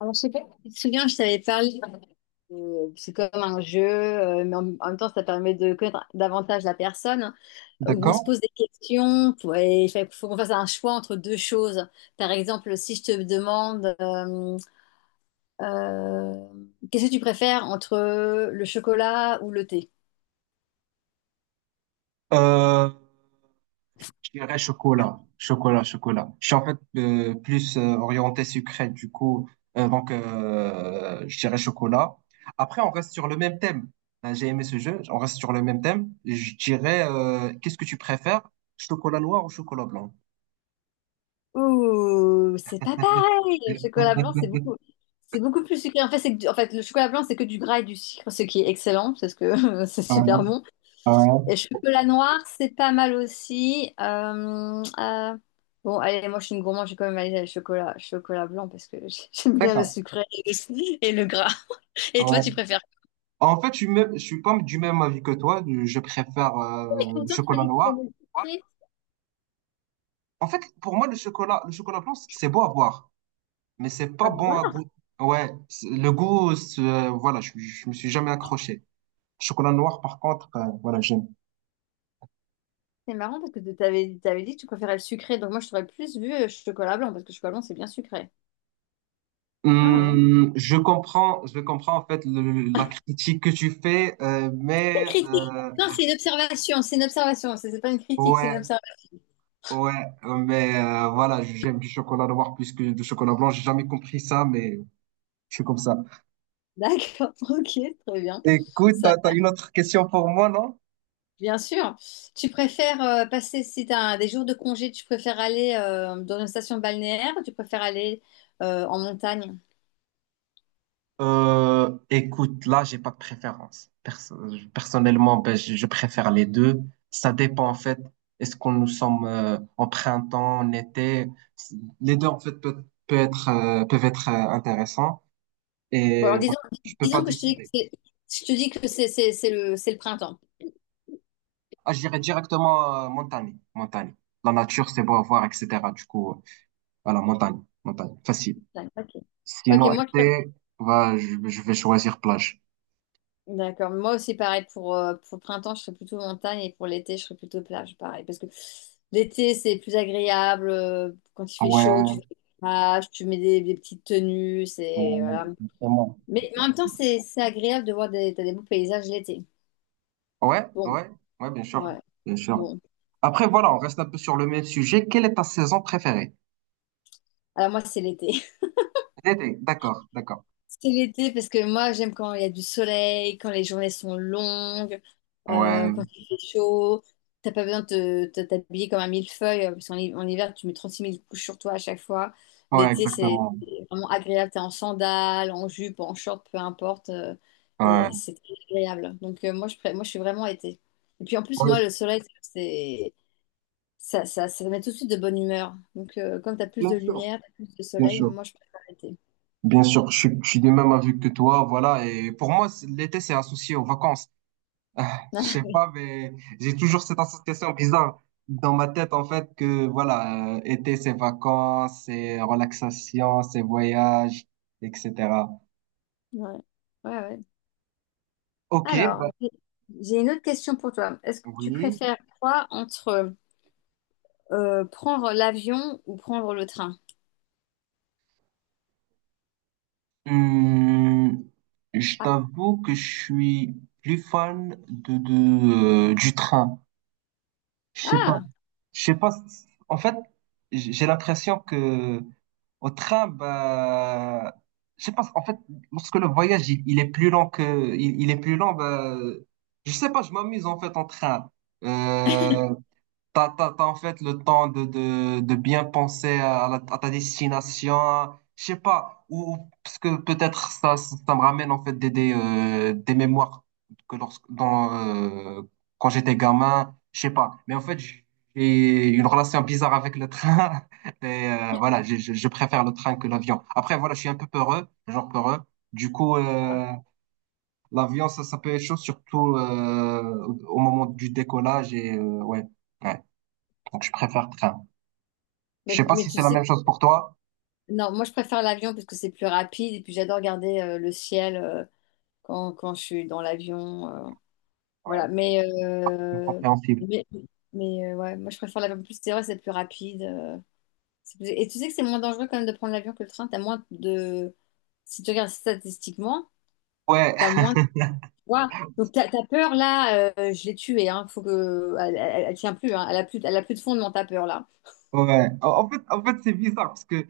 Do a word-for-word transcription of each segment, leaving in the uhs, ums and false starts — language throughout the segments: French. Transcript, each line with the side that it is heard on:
left: Alors, je sais pas, si tu te souviens, je t'avais parlé, euh, c'est comme un jeu, euh, mais en, en même temps, ça permet de connaître davantage la personne, hein, où on se
right: D'accord.
left: pose des questions, pour- et il fait- faut qu'on fasse un choix entre deux choses. Par exemple, si je te demande, euh, euh, qu'est-ce que tu préfères entre le chocolat ou le thé?
right: Euh, je dirais chocolat, chocolat, chocolat. Je suis en fait euh, plus euh, orienté sucré, du coup, euh, donc euh, je dirais chocolat. Après, on reste sur le même thème. Euh, J'ai aimé ce jeu, on reste sur le même thème. Je dirais, euh, qu'est-ce que tu préfères, chocolat noir ou chocolat blanc?
left: Ouh, c'est pas pareil! Le chocolat blanc, c'est beaucoup, C'est beaucoup plus sucré. En fait, c'est que du- en fait, le chocolat blanc, c'est que du gras et du sucre, ce qui est excellent, parce que c'est super bon.
right: Ouais,
left: Et chocolat noir, c'est pas mal aussi. Euh, euh, bon, allez, moi je suis une gourmande, je vais quand même aller à chocolat, chocolat blanc parce que j- j'aime bien le
right: d'accord.
left: sucré et le, et le gras. Et toi,
right: Ouais.
left: tu préfères?
right: En fait, je suis, même- je suis pas du même avis que toi. Je préfère
left: Et
right: euh, le
left: pourtant, tu m'as
right: chocolat
left: dit que tu aimais
right: noir.
left: le sucré.
right: En fait, pour moi, le chocolat, le chocolat blanc, c'est beau à voir. Mais c'est pas
left: Ah
right: bon
left: bon?
right: à goût. Ouais, c'est- le goût, c'est, euh, voilà, je, je me suis jamais accroché. Chocolat noir, par contre, euh, voilà, j'aime.
left: C'est marrant parce que tu t'avais, t'avais dit que tu préférais le sucré, donc moi je t'aurais plus vu euh, chocolat blanc parce que chocolat blanc c'est bien sucré. Ah ouais.
right: Hum, je comprends, je comprends en fait le- le- la critique que tu fais, euh,
left: C'est une
right: mais
left: critique.
right: euh,
left: Non, c'est une observation, c'est une observation, c'est c'est pas une critique, c'est une
right: ouais,
left: observation.
right: ouais, mais euh, voilà, j'aime du chocolat noir plus que du chocolat blanc. J'ai jamais compris ça, mais je suis comme ça.
left: D'accord, ok, très bien.
right: Écoute,
left: Ça
right: t'as, t'as une autre question pour moi, non?
left: Bien sûr. Tu préfères euh, passer, si tu as des jours de congé, tu préfères aller euh, dans une station balnéaire ou tu préfères aller euh, en montagne?
right: Euh, écoute, là, j'ai pas de préférence. Perso- personnellement, ben, je, je préfère les deux. Ça dépend, en fait, est-ce qu'on nous sommes euh, en printemps, en été? C'est- Les deux, en fait, peut, peut être, euh, peuvent être euh, intéressants.
left: Bon,
right: Et
left: alors
right: voilà,
left: disons,
right: je peux pas
left: disons que je te dis que
right: décider.
left: c'est, je te dis que c'est c'est- c'est le, c'est le printemps.
right: Ah, je dirais directement euh, montagne, montagne. La nature, c'est beau à voir, et cætera. Du coup, euh, voilà, montagne, montagne, facile.
left: Ok. Ok,
right: Sinon,
left: moi,
right: été, bah, je, je vais choisir plage.
left: D'accord. Moi aussi, pareil, pour, euh, pour le printemps, je serais plutôt montagne et pour l'été, je serais plutôt plage, pareil. Parce que l'été, c'est plus agréable. euh, Quand il fait chaud, tu
right: Ouais,
left: vas à la plage, tu mets des, des petites tenues, c'est,
right: euh,
left: voilà.
right: justement.
left: Mais en même temps, c'est c'est agréable de voir des, t'as des beaux paysages l'été.
right: ouais,
left: Bon,
right: ouais, ouais, bien sûr,
left: ouais.
right: bien sûr.
left: Bon.
right: Après, voilà, on reste un peu sur le même sujet. Quelle est ta saison préférée?
left: Alors moi, c'est l'été.
right: L'été, d'accord, d'accord.
left: C'est l'été parce que moi j'aime quand il y a du soleil, quand les journées sont longues, euh,
right: Ouais,
left: quand il fait chaud. T'as pas besoin de te- de t'habiller comme un millefeuille euh, parce qu'en hi- en hiver tu mets trente-six mille couches sur toi à chaque fois.
right: ouais,
left: L'été c'est
right: exactement.
left: vraiment agréable. T'es en sandales, en jupe, en short, peu importe. Euh,
right: Ouais.
left: et c'est très agréable. Donc euh, moi, je, pré- moi je suis vraiment été. Et puis en plus
right: Ouais,
left: moi le soleil c'est ça, ça, ça met tout de suite de bonne humeur. Donc euh, comme t'as plus
right: bien
left: de
right: sûr,
left: lumière, t'as plus de
right: bien
left: soleil,
right: sûr.
left: moi je préfère l'été.
right: Bien sûr, je, suis- je suis du même avis que toi, voilà. Et pour moi, c'est- l'été, c'est associé aux vacances. Ah, je sais pas, mais j'ai toujours cette association bizarre dans ma tête, en fait, que voilà, euh, été, c'est vacances, c'est relaxation, c'est voyage, et cætera.
left: Ouais. Ouais, ouais.
right: Ok,
left: Alors,
right: bah
left: j'ai j'ai une autre question pour toi. Est-ce que tu
right: oui.
left: préfères quoi entre euh, prendre l'avion ou prendre le train?
right: Hum, je
left: Ah,
right: t'avoue que je suis plus fan de, de, euh, du train. Je sais pas.
left: ah.
right: Je sais pas. c- En fait, j- j'ai l'impression que au train, bah, je sais pas, en fait, lorsque le voyage, il, il est plus long que, il, il est plus long, bah, je sais pas, je m'amuse en fait en train. Euh, T'as, t'as, t'as en fait le temps de, de, de bien penser à, la- à ta destination, je sais pas, ou, ou- parce que peut-être ça, ça ça me ramène en fait des, des, euh, des mémoires que lorsque, dans, euh, quand j'étais gamin, je sais pas. Mais en fait, j'ai une relation bizarre avec le train et euh, voilà, je, je, je préfère le train que l'avion. Après, voilà, je suis un peu peureux, genre peureux. Du coup, euh, l'avion, ça, ça peut être chaud, surtout euh, au au moment du décollage et euh, ouais. Ouais. Donc, je préfère train. Je
left: Mais,
right: sais pas
left: mais
right: si
left: tu
right: c'est la même
left: sais,
right: chose pour toi.
left: non, moi je préfère l'avion parce que c'est plus rapide et puis j'adore regarder euh, le ciel euh, quand, quand je suis dans l'avion. euh,
right: Ouais,
left: voilà, mais,
right: c'est
left: euh,
right: compréhensible.
left: mais, mais euh, ouais, moi je préfère l'avion. En plus, c'est vrai, c'est plus rapide. euh, c'est plus- Et tu sais que c'est moins dangereux quand même de prendre l'avion que le train. T'as moins de... Si tu regardes statistiquement,
right: Ouais,
left: t'as moins… Waouh. Donc ta, ta peur là, euh, je l'ai tuée. Hein. Faut que elle, elle- elle tient plus. Hein. Elle a plus, elle a plus de fondement ta peur là.
right: ouais. En en fait, en fait, c'est bizarre parce que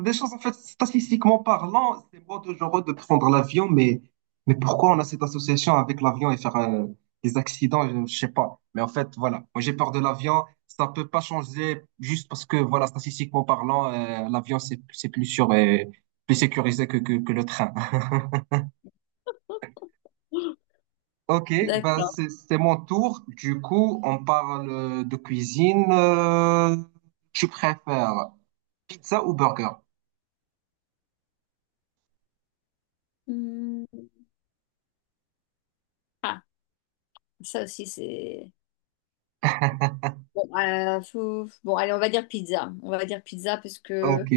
right: des choses, en fait, statistiquement parlant, c'est moi dangereux de prendre l'avion, mais, mais pourquoi on a cette association avec l'avion et faire euh, des accidents, je, je sais pas. Mais en fait, voilà, moi j'ai peur de l'avion, ça peut pas changer juste parce que, voilà, statistiquement parlant, euh, l'avion c'est, c'est plus sûr et plus sécurisé que, que, que le train. Ok, bah c'est,
left: D'accord.
right: c'est mon tour. Du coup, on parle euh, de cuisine. Euh, tu préfères pizza ou burger?
left: Hmm. Ah, ça aussi c'est bon. euh, faut- Bon, allez, on va dire pizza. On va dire pizza parce
right: Ok,
left: que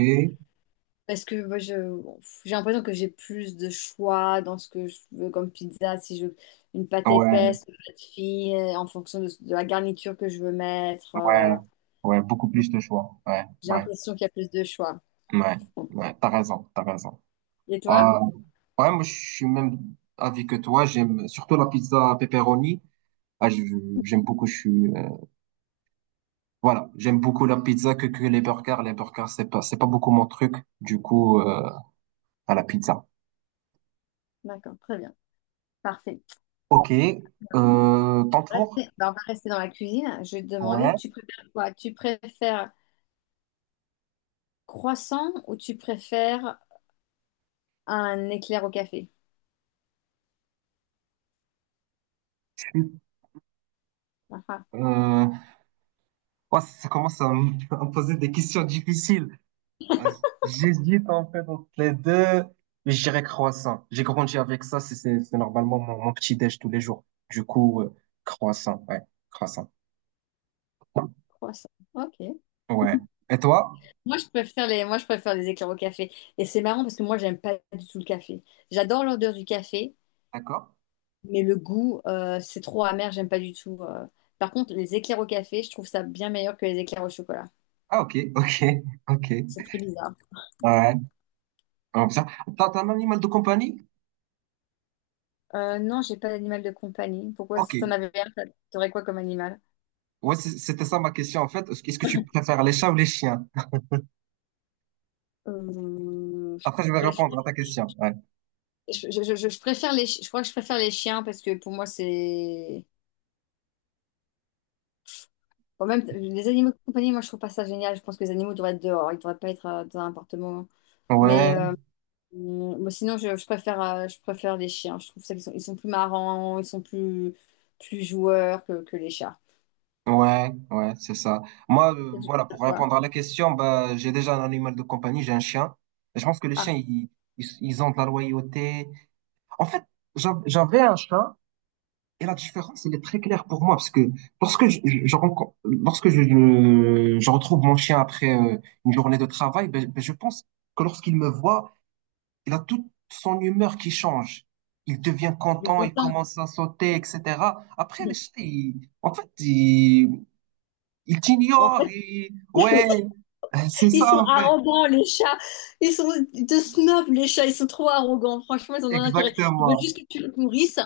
left: Parce que moi, je, bon, j'ai l'impression que j'ai plus de choix dans ce que je veux comme pizza. Si je veux une pâte
right: ouais.
left: épaisse, une pâte fine, euh, en fonction de, de la garniture que je veux mettre,
right: Ouais,
left: euh,
right: ouais, beaucoup plus de choix. Ouais,
left: j'ai
right: ouais,
left: l'impression qu'il y a plus de choix.
right: ouais,
left: Bon.
right: ouais, t'as raison, t'as raison.
left: Et toi?
right: Euh, ouais, moi, je suis même avis que toi. J'aime surtout la pizza pepperoni. Ah, je- j'aime beaucoup. Je suis, euh, voilà, j'aime beaucoup la pizza que, que les burgers. Les burgers, c'est pas, c'est pas beaucoup mon truc. Du coup, euh, à la pizza.
left: D'accord, très bien. Parfait.
right: Ok, euh, ton tour.
left: Restez- bah, on va rester dans la cuisine. Je vais te demander,
right: Ouais.
left: tu préfères quoi? Tu préfères croissant ou tu préfères un éclair au café?
right: je suis-
left: Ah, ah,
right: Euh, ouais, ça commence à me à me poser des questions difficiles. Ah, j'hésite en fait entre les deux, mais je dirais croissant. J'ai grandi avec ça, c'est c'est- c'est normalement mon, mon petit déj tous les jours. Du coup, euh, croissant, ouais, croissant.
left: croissant. Ok.
right: Ouais. Et toi?
left: Moi, je préfère les, moi, je préfère les éclairs au café. Et c'est marrant parce que moi, j'aime pas du tout le café. J'adore l'odeur du café,
right: D'accord?
left: mais le goût, euh, c'est trop amer, j'aime pas du tout. euh. Par contre, les éclairs au café, je trouve ça bien meilleur que les éclairs au chocolat.
right: Ah, ok, ok, ok.
left: C'est très bizarre.
right: Ouais, comme ça. T'as t'as un animal de compagnie?
left: Euh, non, j'ai pas d'animal de compagnie. Pourquoi,
right: Ok.
left: si t'en avais un, t'a- t'aurais quoi comme animal?
right: Ouais, c'est- c'était ça ma question en fait. Est-ce que est-ce que tu préfères les chats ou les chiens?
left: Euh, je
right: Après, je vais
left: préfère,
right: répondre à ta question. Ouais.
left: je, je- je- je préfère les, chi- je crois que je préfère les chiens parce que pour moi, c'est. Bon, même t- les animaux de compagnie, moi, je trouve pas ça génial. Je pense que les animaux devraient être dehors, ils devraient pas être euh, dans un appartement. Mais
right: Ouais.
left: euh, Mm, bon, sinon, je, je préfère, euh, je préfère les chiens. Je trouve ça qu'ils sont, ils sont plus marrants, ils sont plus, plus joueurs que, que les chats.
right: Ouais, ouais, c'est ça. Moi, euh,
left: Peut-être
right: voilà,
left: que je-
right: pour
left: Quoi?
right: répondre à la question, bah, j'ai déjà un animal de compagnie, j'ai un chien. Et je pense que les
left: Ah,
right: chiens, ils, ils, ils ont de la loyauté. En fait, j'a- j'avais un chat et la différence, elle est très claire pour moi parce que lorsque je, je, je rencontre, lorsque je, je, je retrouve mon chien après euh, une journée de travail, ben, ben, je pense que lorsqu'il me voit, il a toute son humeur qui change. Il devient
left: il est
right: content, il
left: content.
right: commence à sauter, et cætera. Après, les chiens, ils- en fait, il
left: En
right: t'ignore,
left: fait,
right: il... ouais, c'est
left: ils sont
right: ça en fait,
left: arrogants, les chats. Ils sont de snobs, les chats. Ils sont trop arrogants. Franchement, ils ont un intérêt. Ils veulent
right: exactement,
left: juste que tu les nourrisses.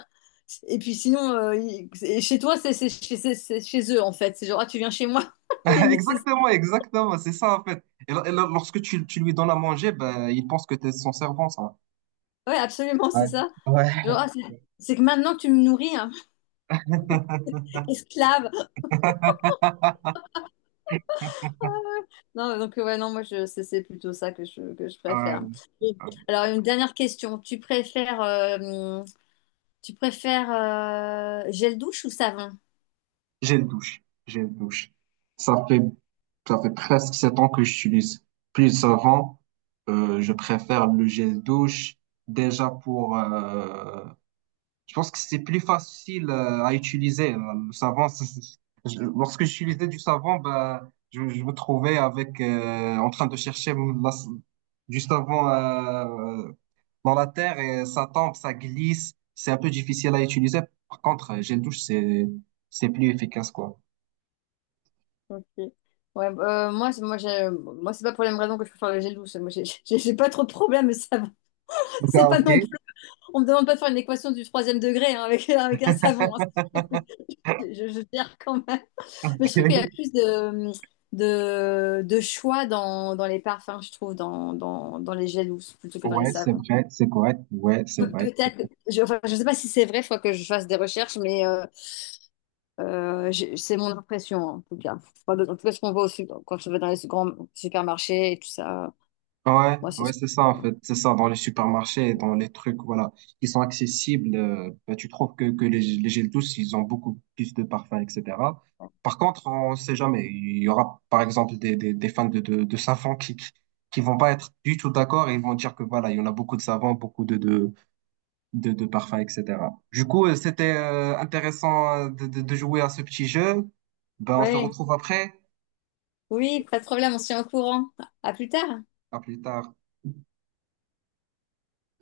left: Et puis sinon, euh, ils- et chez toi, c'est c'est- c'est- c'est- c'est chez eux, en fait. C'est genre, ah, tu viens chez moi. Limite, c'est ça.
right: exactement, exactement, c'est ça en fait. Et, là- et là, lorsque tu, tu lui donnes à manger, ben, il pense que tu es son servant, ça.
left: Ouais, absolument,
right: Ouais,
left: c'est ça. Genre,
right: ouais.
left: ah, c'est c'est que maintenant que tu me nourris, hein, esclave. Non, donc ouais, non, moi je c'est c'est plutôt ça que je, que je
right: Euh,
left: préfère. Et…
right: euh,
left: Alors une dernière question, tu préfères euh, tu préfères euh, gel douche ou savon?
right: j'ai une douche, j'ai une douche. Ça fait, ça fait presque sept ans que j'utilise. Plus avant, euh, je préfère le gel douche, déjà pour, euh, je pense que c'est plus facile euh, à utiliser. euh, Le savon, c'est- c'est- je- lorsque j'utilisais du savon, ben, je, je me trouvais avec, euh, en train de chercher mon- la- du savon euh, euh, dans la terre et ça tombe, ça glisse. C'est un peu difficile à utiliser. Par contre, euh, gel douche, c'est, c'est plus efficace, quoi.
left: Ok. Ouais, euh, moi c'est- moi j'ai moi c'est pas pour les mêmes raisons que je préfère le gel douche. Moi j'ai j'ai- j'ai pas trop de problème le savon.
right: Donc,
left: C'est
right: ah,
left: pas
right: ok.
left: non plus. On me demande pas de faire une équation du troisième degré hein, avec avec un savon. Hein. Je, je gère quand même. Mais je trouve qu'il y a plus de, de, de choix dans, dans les parfums, je trouve, dans, dans, dans les gels douces plutôt que dans les
right: Ouais, c'est
left: savons.
right: vrai, c'est correct. Ouais, c'est
left: Pe-
right: vrai.
left: peut-être, je, enfin, je sais pas si c'est vrai, il faut que je fasse des recherches, mais euh, euh, j'ai- c'est mon impression, en tout cas. Enfin, de- en tout cas, ce qu'on voit aussi quand on va dans les grands supermarchés et tout ça,
right: Ouais,
left: moi, c'est
right: ouais,
left: ce que
right: c'est ça
left: je
right: en
left: vois.
right: fait, c'est ça dans les supermarchés, dans les trucs voilà qui sont accessibles, euh, bah, tu trouves que, que les, les gels douces, ils ont beaucoup plus de parfums, et cætera. Par contre, on sait jamais, il y aura par exemple des, des, des fans de, de, de savon qui, qui qui vont pas être du tout d'accord et ils vont dire que voilà, il y en a beaucoup de savons, beaucoup de, de, de, de parfums, et cætera. Du coup, euh, c'était euh, intéressant euh, de, de, de jouer à ce petit jeu. Ben, on se
left: Ouais.
right: retrouve après,
left: Oui, pas de problème, on se tient au courant. À plus tard.
right: à plus tard.